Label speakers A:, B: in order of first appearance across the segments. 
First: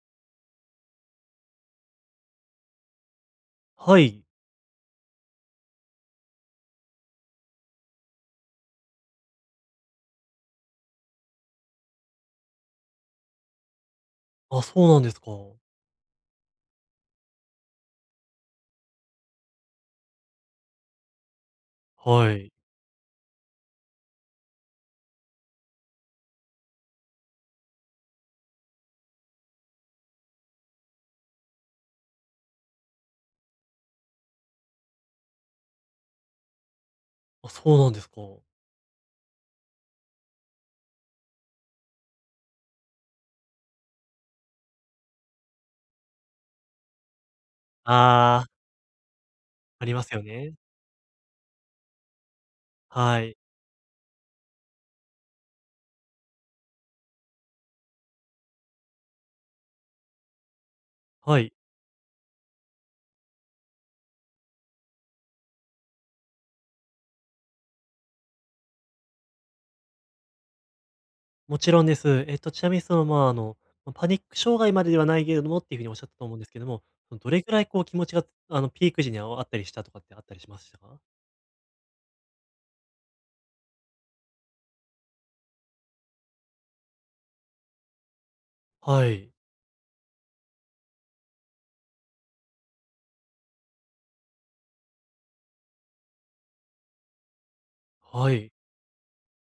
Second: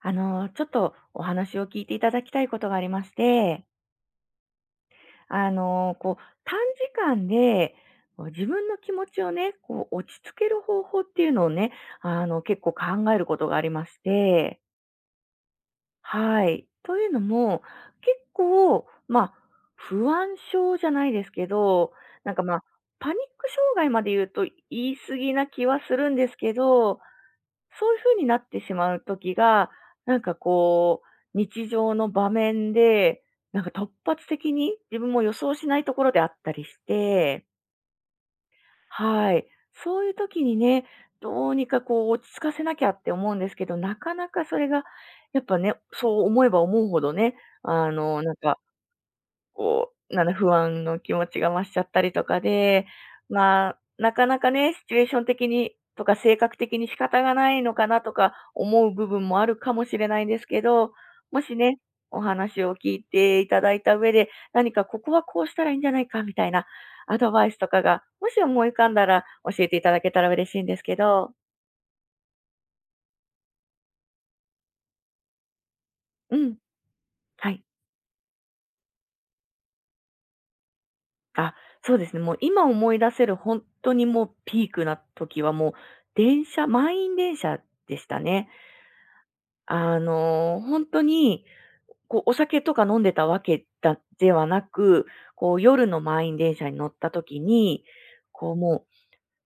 A: ちょっとお話を聞いていただきたいことがありまして、
B: はい。
A: こう、短時間で、こう自分の気持ちをね、こう、落ち着ける方法っていうのをね、結構考えることがありまして、
B: あ、そうなんですか。
A: はい。というのも、結構、まあ、不安症じゃないですけど、
B: は
A: なんか
B: い。
A: まあ、パニック障害まで言うと言い過ぎな気はするんですけど、そういう風になってしまう時が、なんかこう、日常の場面で、なんか突発的に自分も予想しないところであったりして、
B: あ、そうなんですか。
A: はい。そういう時にね、どうにかこう落ち着かせなきゃって思うんですけど、なかなかそれがやっぱね、そう思えば思うほどね、なん
B: ああ、
A: か
B: あ
A: こ
B: りま
A: う、
B: すよ
A: なんだ、不
B: ね。
A: 安の気持ちが増しちゃったりとかで、
B: はい。
A: まあ、なかなかね、シチュエーション的にとか性格的に仕方がないのかなとか思う部分もあるかもしれないんですけど、
B: は
A: も
B: い。
A: しね、お話を聞いていただいた上で、何かここはこうしたらいいんじゃないかみたいなアドバイスとかが、もし思い浮かんだら教えていただけたら嬉しいんですけど。
B: もちろんです。ちなみにまあ、パニック障害までではないけれどもっていうふうにおっしゃったと思
A: う
B: うんです
A: ん、
B: けども、どれ
A: は
B: ぐら
A: い。
B: いこう気持ちが、ピーク時にああったりしたとかってあったりしましたか？
A: あ、そうですね。もう今思い出せる本当にもうピークな時はもう電車、満員電車でしたね。
B: はい。
A: ほんに、こうお酒とか飲んでたわけだではなく、こう夜の満員電車に乗った時に、
B: は
A: こ
B: い。
A: うもう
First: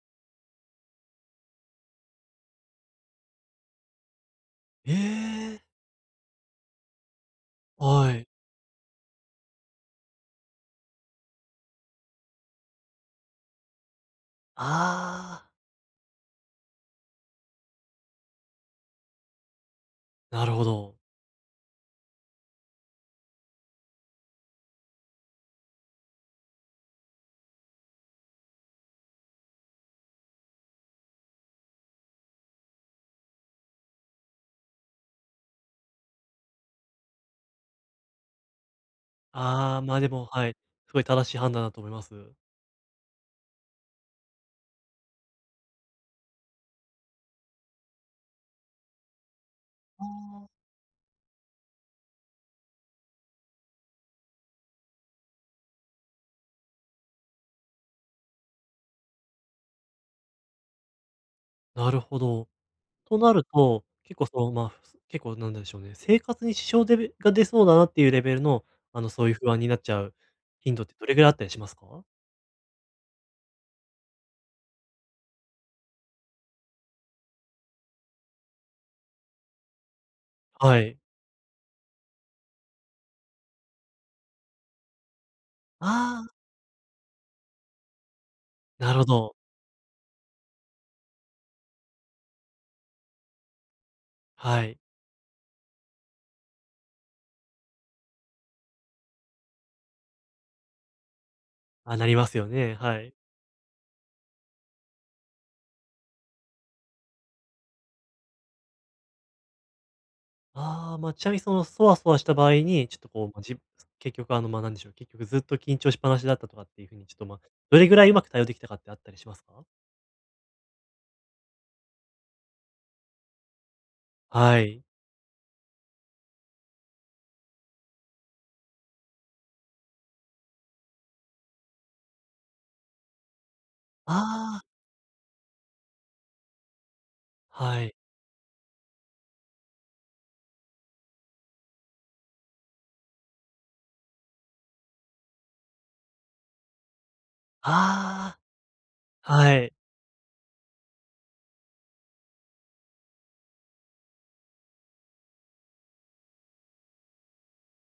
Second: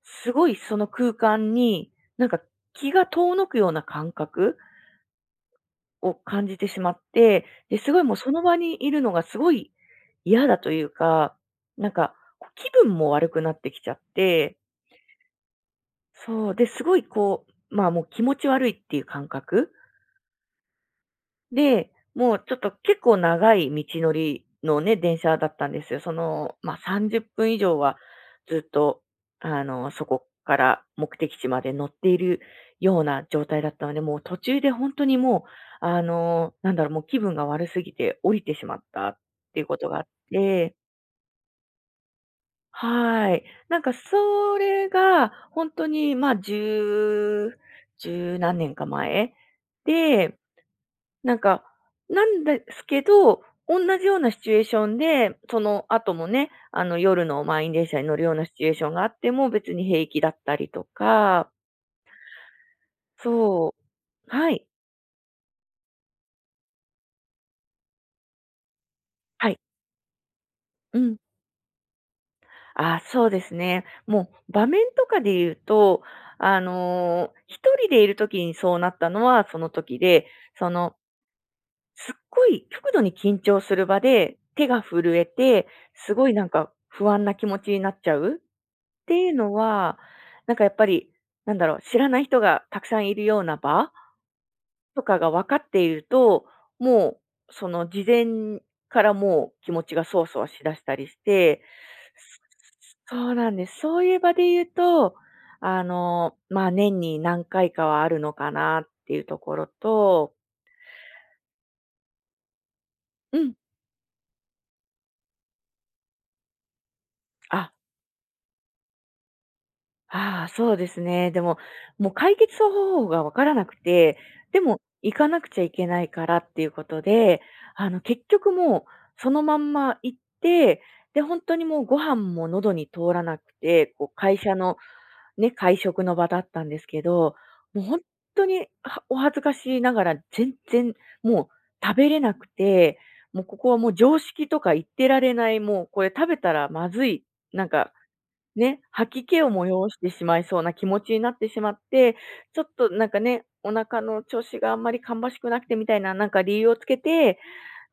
A: すごいその空間に、なんか気が遠のくような感覚
B: ええ。
A: を感じてしまって、で、すごい
B: は
A: もう
B: い。
A: その場にいるのがすごい嫌だというか、なんか、こう気分も悪くなってきちゃって、
B: ああ、
A: そう、で、すごいこう、まあもう気持ち悪いっていう感覚
B: なるほど。
A: で、もうちょっと結構長い道のりのね、電車だったんですよ。その、まあ、30分以上はずっと、そこから目的地まで乗っているような状態だったので、もう途中で本当にもう、なんだろう、もう気分が悪すぎて降りてしまったっていうこ
B: ああ、
A: とがあっ
B: でも、はい、
A: て、
B: すごい正しい判断だと思います。
A: はい。なんかそれが本当に、ま、十何年か前で、
B: あ
A: なんか、なんですけど、同じようなシチュエーションで、その後もね、夜の満員電車に乗るようなシチュエーションがあっても別に平気だったりとか、
B: あ、なるほど。となる
A: そう。
B: と、結構
A: はい。
B: まあ、結構なんでしょうね、生活に支障でべが出そうだなっていうレベルの、そういう不
A: はい。
B: 安になっちゃう頻度って
A: う
B: どれ
A: ん。
B: ぐらいあったりしますか？
A: あ、そうですね。もう場面とかで言うと、一人でいる時にそうなったのはその時で、そ
B: は
A: の
B: い。
A: すっごい極度に緊張する場で、手が震えて、す
B: あ
A: ごい
B: あ、
A: なんか不安な気持ちになっちゃうっ
B: なるほ
A: ていう
B: ど。
A: のは、なんかやっぱり、なんだろう、知らない人がたくさんいるような場
B: はい。
A: とかが分かっていると、もうその事前からもう気持ちがそわそわしだしたりして、
B: あ、なりますよね、はい。
A: そうなんです。そういう場で言うと、まあ、年に何回かはあるのかなっていうところと、
B: ああ、まあ、ちなみにそわそわした場合に、ちょっとこう、
A: う
B: まあ、
A: ん。
B: 結局まあ、なんでしょう、結局ずっと緊張しっぱなしだったとかっていうふうに、ちょっと、まあ、
A: あ、
B: どれぐらいうまく対応できたかってあったりしますか？
A: ああ、そうですね。でも、もう解決方法がわからなくて、
B: は
A: でも
B: い。
A: 行かなくちゃいけないからっていうことで、結局もうそのまんま行って、で、本当にもうご飯も喉に通らなくて、こう会社
B: ああ、
A: のね、会食の場だったんですけど、も
B: は
A: う
B: い。
A: 本当に、お恥ずかしいながら全然もう食べれなくて、もうここはもう常識とか言ってられない、もうこれ食べたらまずい、なんか
B: あ
A: ね、吐き
B: あ、
A: 気を
B: はい。
A: 催してしまいそうな気持ちになってしまって、ちょっとなんかね、お腹の調子があんまり芳しくなくてみたいな、なんか理由をつけて、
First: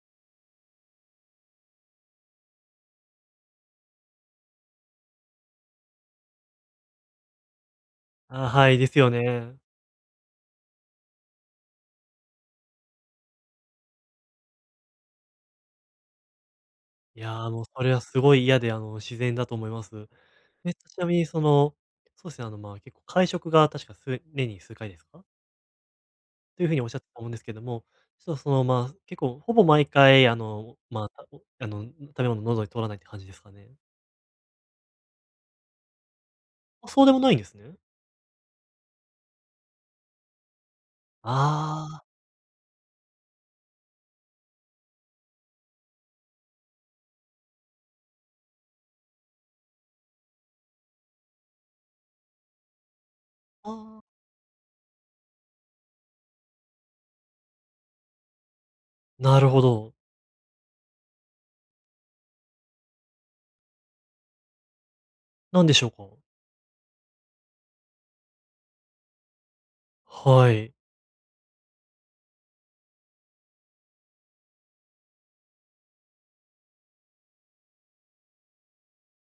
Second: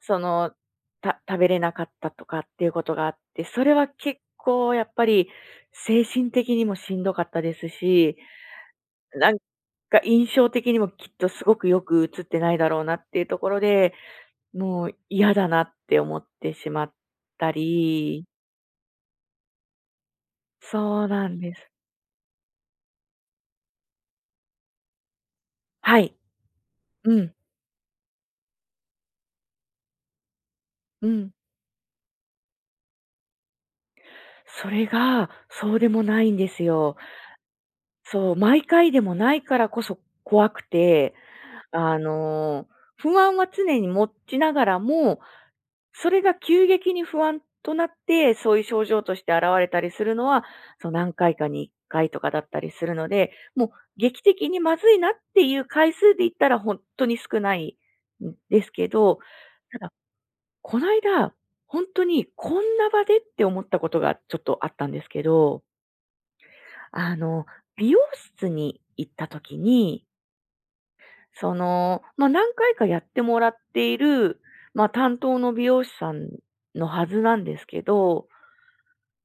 A: その、食べれなかったとかっていうことがあって、それは結構やっぱり精神的にもしんどかったですし、
B: あ、はい、ですよ
A: なん
B: ね。
A: か印象的にもきっとすごくよく映ってないだろうなっていうところで、もう嫌だなって思ってしまっ
B: いや、
A: た
B: それはす
A: り、
B: ごい嫌で、自然だと思います。ち
A: そ
B: な
A: う
B: みに
A: なんです。
B: そうですね、まあ、結構会食が確かす年に数回ですか？
A: はい。
B: というふうにおっしゃってた
A: う
B: と思うん
A: ん。
B: ですけども、ちょっとまあ、結構ほぼ毎回、ま
A: う
B: あ、た
A: ん。
B: おあの、食べ物喉に通らないって感じですかね？
A: それが、そうでもないんです
B: あ、
A: よ。
B: そうでもないんですね。
A: そう、毎回でもないからこそ怖くて、
B: あ
A: あ
B: ー
A: の、不安は常に持ちながらも、それが急激に不安となって、そういう症状として現れたりするのは、そう、何回かに1回とかだったりするので、もう
B: あー、あ
A: 劇的にまずいなっていう回数で言ったら本当に少ないんですけど、
B: なるほ
A: ただ、
B: ど。
A: こないだ、本当にこんな場でって思ったことがちょっとあったんですけ
B: な
A: ど、
B: んでしょうか？
A: あの、美容室に行った時に、
B: はい。
A: その、まあ、何回かやってもらっている、まあ、担当の美容師さんのはずなんですけど、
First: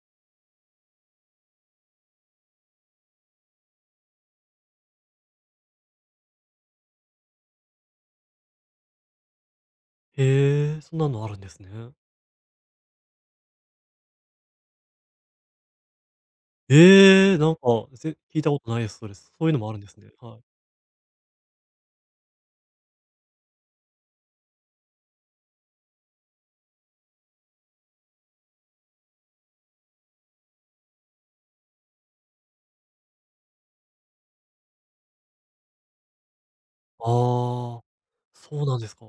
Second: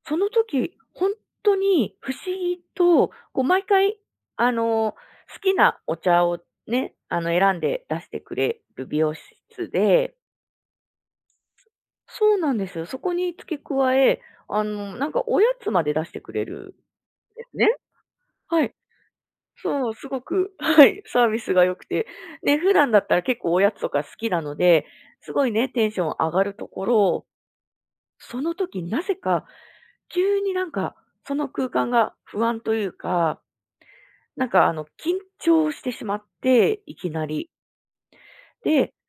A: その時、本当に不思議と、こう毎回、好きなお茶をね、選んで出してくれる美容室で、
B: へえ、そんなのあるんですね。
A: そうなんですよ。そこに付け加え、なんかおやつまで出してくれる
B: え
A: ん
B: え、
A: で
B: なん
A: すね。
B: か、聞いたこ
A: は
B: と
A: い。
B: ないです、それ。そういうのもあるんで
A: そう、
B: す
A: す
B: ね。
A: ご
B: はい。
A: く、はい、サービスが良くて。で、普段だったら結構おやつとか好きなので、すごいね、テンション上がるところ、その時なぜか、急になんか、その空間が不安というか、なんか緊張してしまって、いきなり。
B: ああ、そうなんで
A: で、
B: すか。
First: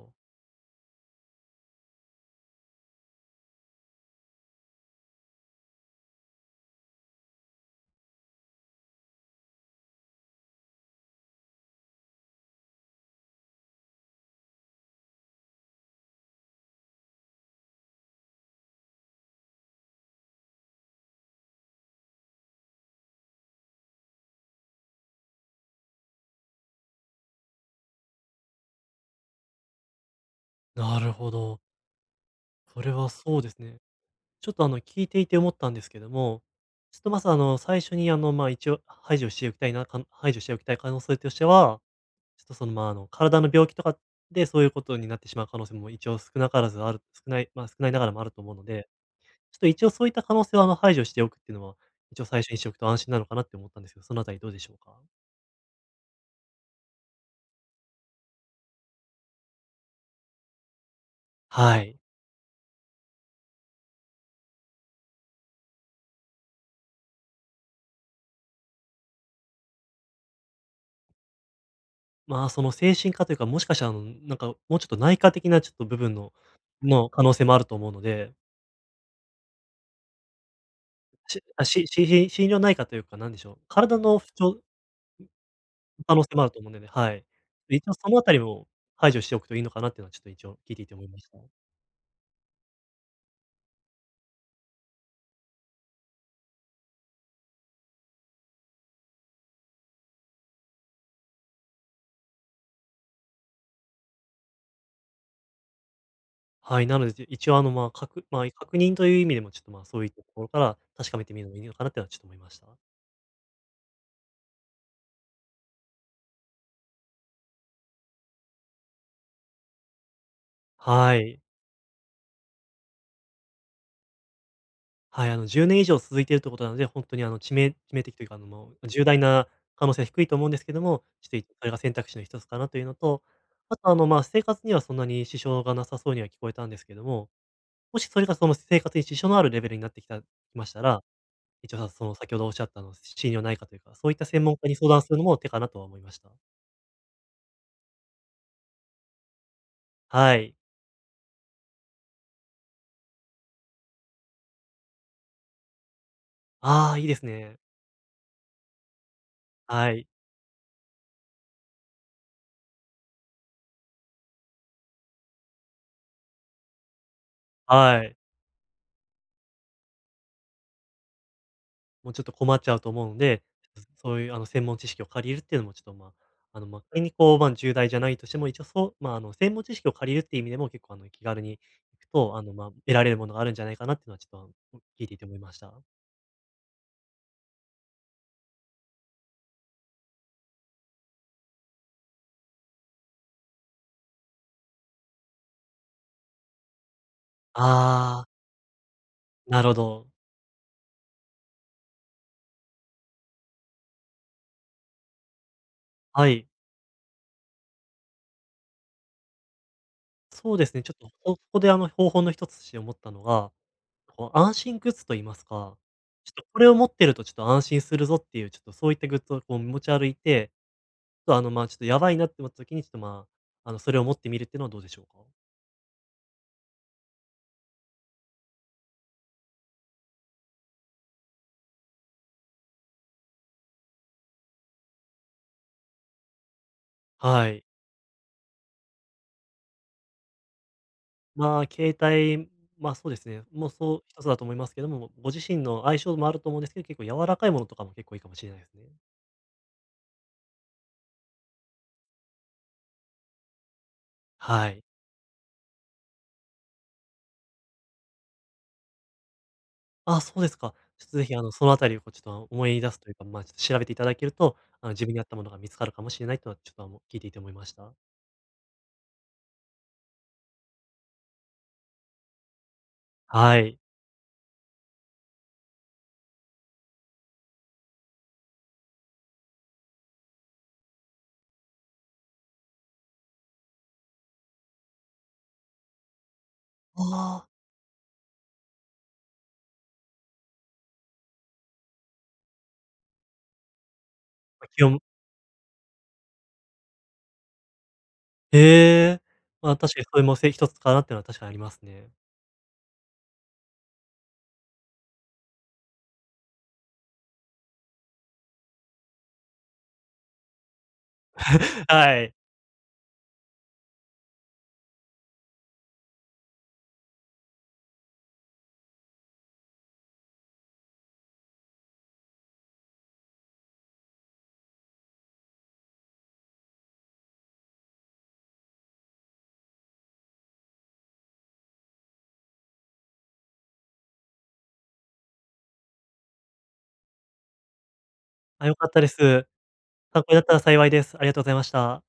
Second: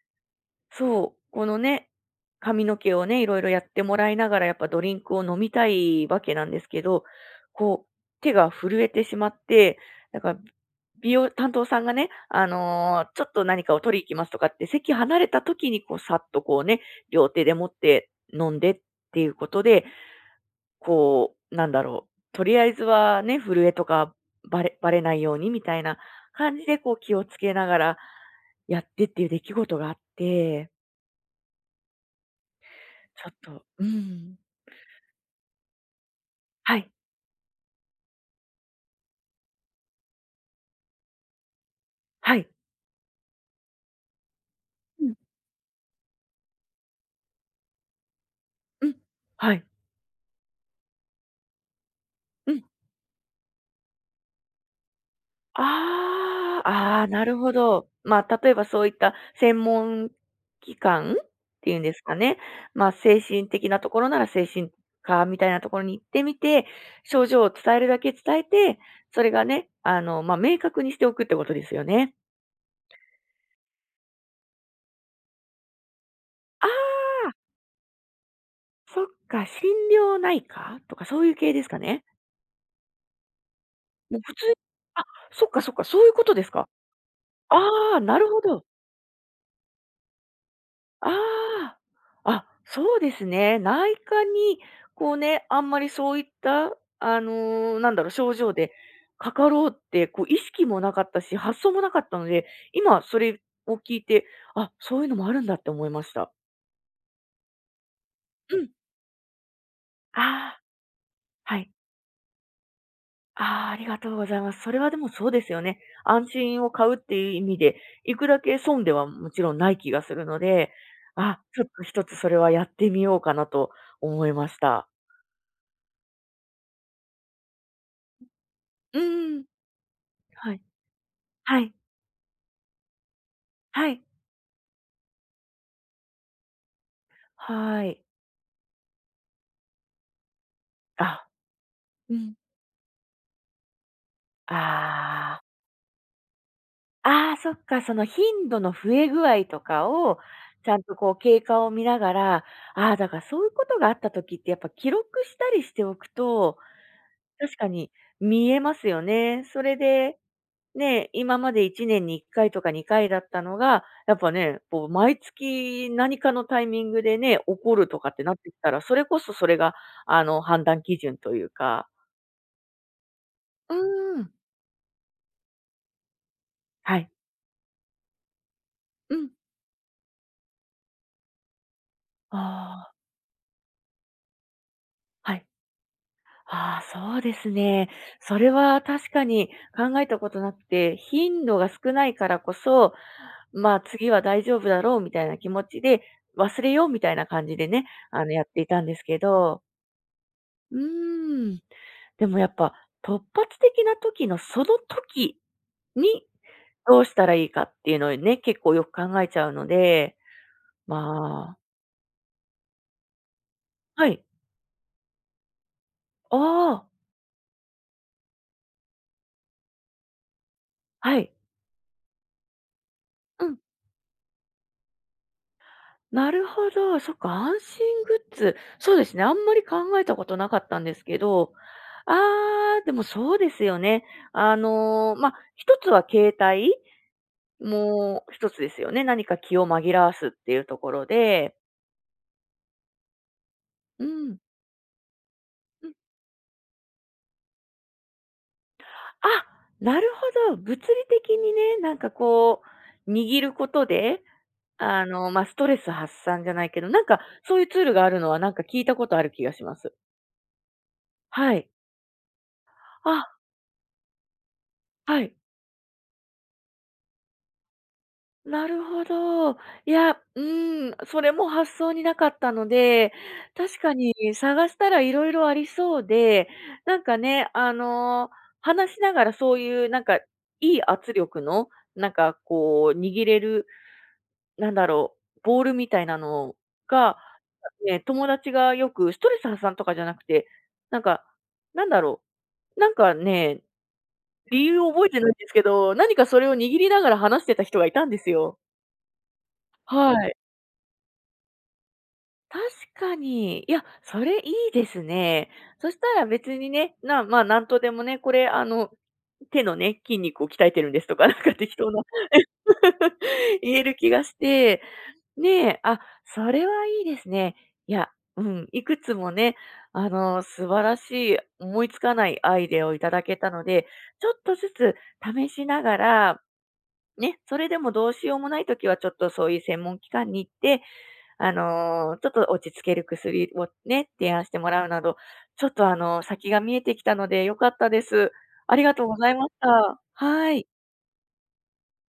A: そう、このね、髪の毛をね、いろいろやってもらいながら、やっぱドリンクを飲みたいわけなんですけど、こう、手が震えてしまって、だから、美容担当さんがね、ちょっと何かを取り行きますとかって、席離れた時に、こう、さっとこうね、両手で持って飲んでっていうことで、こう、なんだろう、とりあえずはね、震えとかバレバレないようにみたいな感じで、こう、気をつけながらやってっていう出来事があって、
B: なるほど。それは
A: ちょっ
B: そうです
A: と、
B: ね。
A: うーん。
B: ちょっと聞いていて思ったんですけども、
A: はい、
B: ちょっとまず最初にまあ一応排除しておきたいな、排除しておきたい可能性としては、
A: は
B: ちょっ
A: い。
B: とまあ体の病気とかでそういうこと
A: う
B: に
A: ん、
B: なってしまう可能性も一応少なからずある、少ない、まあ少ないながらもあると思うの
A: う
B: で、
A: ん。は
B: ちょっ
A: い。
B: と一応そういった可能性は排除しておくっていうのは、一応最初
A: う
B: にし
A: ん。
B: ておくと安心なのかなって思ったんですけど、そのあたりどうでしょうか？
A: ああ、ああ、なるほど。まあ、例えばそういった専門機関ってい
B: は
A: うんで
B: い。
A: すかね。まあ、精神的なところなら精神科みたいなところに行ってみて、症状を伝えるだけ伝えて、それがね、まあ、明確にしておくってことですよね。
B: まあその精神科というか、もしかしたらなんかもうちょっと内科的なちょっと部分の、
A: あ
B: の可
A: あ、
B: 能性もあると思うので、
A: そっか、心療内科とかそういう
B: し
A: 系で
B: あ、
A: すか
B: し
A: ね。
B: しひ信用ないかというか、なんでしょう、体
A: も
B: の
A: う
B: 不
A: 普通
B: 調の
A: あ、そっかそっか、そういう
B: 可
A: こ
B: 能
A: と
B: 性も
A: で
B: あ
A: す
B: ると
A: か。
B: 思うのでね、はい。一応
A: ああ、
B: そ
A: な
B: のあ
A: る
B: たり
A: ほど。
B: も排除しておくといいのかなっていうのはちょっと一応聞いていて思いました。
A: ああ。あ、そうですね。内科に、こうね、あんまりそういった、なんだろう、症状でかかろうって、こう、意識もなかったし、発想もなかったので、今それを聞いて、あ、そういうのもあるんだって思いました。
B: はい、なので、一応まあ、まあ、
A: うん。
B: 確認という意味でもちょっと、まあ、そういっ
A: あ
B: たところか
A: あ、
B: ら確かめてみるの
A: は
B: もいい
A: い。
B: のかなっていうのはちょっと思いました。
A: ああ、ありがとうございます。それはでもそうですよね。安心を買うっていう意味で、いくら損ではもちろんない気がするので、
B: はい。
A: あ、ちょっと一つそれはやってみようかなと思いました。
B: はい、10年以上続いているということなので、ほんとに致命的というか、もう
A: う
B: 重大
A: ん。
B: な可能性は低いと思うん
A: は
B: で
A: い。
B: すけども、ちょっと
A: は
B: それ
A: い。
B: が選択肢の一つかなというのと、あと
A: はい。
B: まあ、生活にはそんなに支障がなさそうには聞こえたんですけども、
A: は
B: も
A: い。
B: しそれがその生活に支障のあるレベルになってきたきましたら、
A: あ、
B: 一応そ
A: う
B: の先
A: ん。
B: ほどおっしゃった心療内科というか、そういった専門家に相談するの
A: あ
B: も
A: あ。
B: 手かなとは思いました。
A: ああ、そっか、その頻度の増え具合とかを、
B: はい。
A: ちゃんとこう経過を見ながら、ああ、だからそういうことがあった時ってやっぱ記録したりしておくと、
B: ああ、いいです
A: 確
B: ね。
A: かに見えますよね。それ
B: はい。
A: で、ね、今まで1年に1回とか2回だったのが、やっぱね、こう毎月何かのタイミングでね、起こると
B: は
A: かっ
B: い。
A: てなってきたら、それこそそれがあの判断基準というか、
B: もうちょっと困っちゃうと思うので、
A: う
B: そ
A: ー
B: うい
A: ん。
B: う専門知識を借りるっていうのもちょっとまあ、
A: は
B: 仮
A: い。
B: にこう、まあ、重大じゃないとしても、一応そう、ま
A: う
B: あ、
A: ん。
B: 専門知識を借りるっていう意味でも結構気軽に行くと、まあ、
A: あ
B: 得られるものがあるんじゃないかなっていうのはちょっと聞いていて
A: あ、
B: 思
A: は
B: い
A: い。
B: ました。
A: ああ、そうですね。それは確かに考えたことなくて、頻度が少ないからこそ、まあ、次は大丈夫だろうみたいな気持ちで、忘れようみたいな感じでね、
B: ああ、
A: やっていたんですけ
B: な
A: ど。
B: るほど。
A: うーん。でもやっぱ、突発的な時のその時に、
B: はい。
A: どうしたらいいかっていうのをね、結構よく考えちゃうので、
B: そうですね、ちょっと、ここ
A: まあ、
B: こであの方法の一つとして思ったのが、
A: はい。
B: こう安心グッズと言いますか、ちょっ
A: あ
B: とこれを持
A: あ、
B: ってるとちょっと安心するぞっていう、ちょっとそういったグッズをこう持ち歩いて、
A: は
B: ち
A: い。
B: ょっとまあ、ちょっとやばいなって思った時に、ちょっとま
A: うん。
B: あ、それを持ってみるっていうのはどうでしょうか？
A: なるほど、そっか、安心グッズ。そうですね、あんまり考えたことなかったんですけど、ああ、でもそうですよね。ま、あ、一つは携帯、
B: はい。
A: もう一つですよね。何か気を紛らわすっていうところで、
B: まあ、携帯、まあ、そうですね、もう
A: う
B: 一つだ
A: ん、
B: と思いますけども、ご自身の相性もあると思うんですけど、結構柔らかいものとかも結構いいかもしれないですね。
A: あ、なるほど、物理的にね、なんかこう、握ることで、
B: はい。
A: まあ、ストレス発散じゃないけど、なんかそういうツールがあるのは、なんか聞いたことある気がします。
B: あ、そうですか。ちょっとぜひ、
A: は
B: そ
A: い。
B: のあたりをこうちょっと思い出すというか、
A: あ、
B: まあ、ちょっと調べていただけると、自分に
A: は
B: 合っ
A: い。
B: たものが見つかるかもしれないとは、ちょっと、聞いていて思いました。
A: なるほど。いや、うん、それも発想になかったので、
B: は
A: 確
B: い。
A: かに探したらいろいろありそうで、なんかね、話しながらそういうなんか、いい圧力の、なんかこう握れる、なんだろう、ボールみたいなの
B: あ
A: が、
B: あ。
A: ね、友達がよくストレス発散とかじゃなくて、なんか、なんだろう、なんかね、理
B: ま、
A: 由
B: 気
A: を
B: 温
A: 覚えてないんですけど、何かそれを握りながら話してた人がいたんですよ。
B: へえ。まあ、確かに
A: は
B: それ
A: い。
B: も一つかなっていうのは確かにありますね。
A: 確かに。いや、それいいですね。そしたら別にね、まあ、なんとでもね、これ、手のね、筋肉を鍛えてるんですとか、なんか適 当な
B: はい。
A: 言える気がして、ねえ、あ、それはいいですね。いや、うん、いくつもね、素晴らしい、思いつかないアイデアをいただけたので、ちょっとずつ試しながら、ね、それでもどうしようもないときはちょっとそういう専門機関に行って、ちょっと落ち着ける薬をね、提案してもらうなど、ちょっと先が見えてきたので良かったです。
B: あ、
A: あ
B: 良
A: り
B: かっ
A: が
B: た
A: とう
B: で
A: ございま
B: す。
A: した。
B: 参考になっ
A: は
B: たら
A: い。
B: 幸いです。ありがとうございました。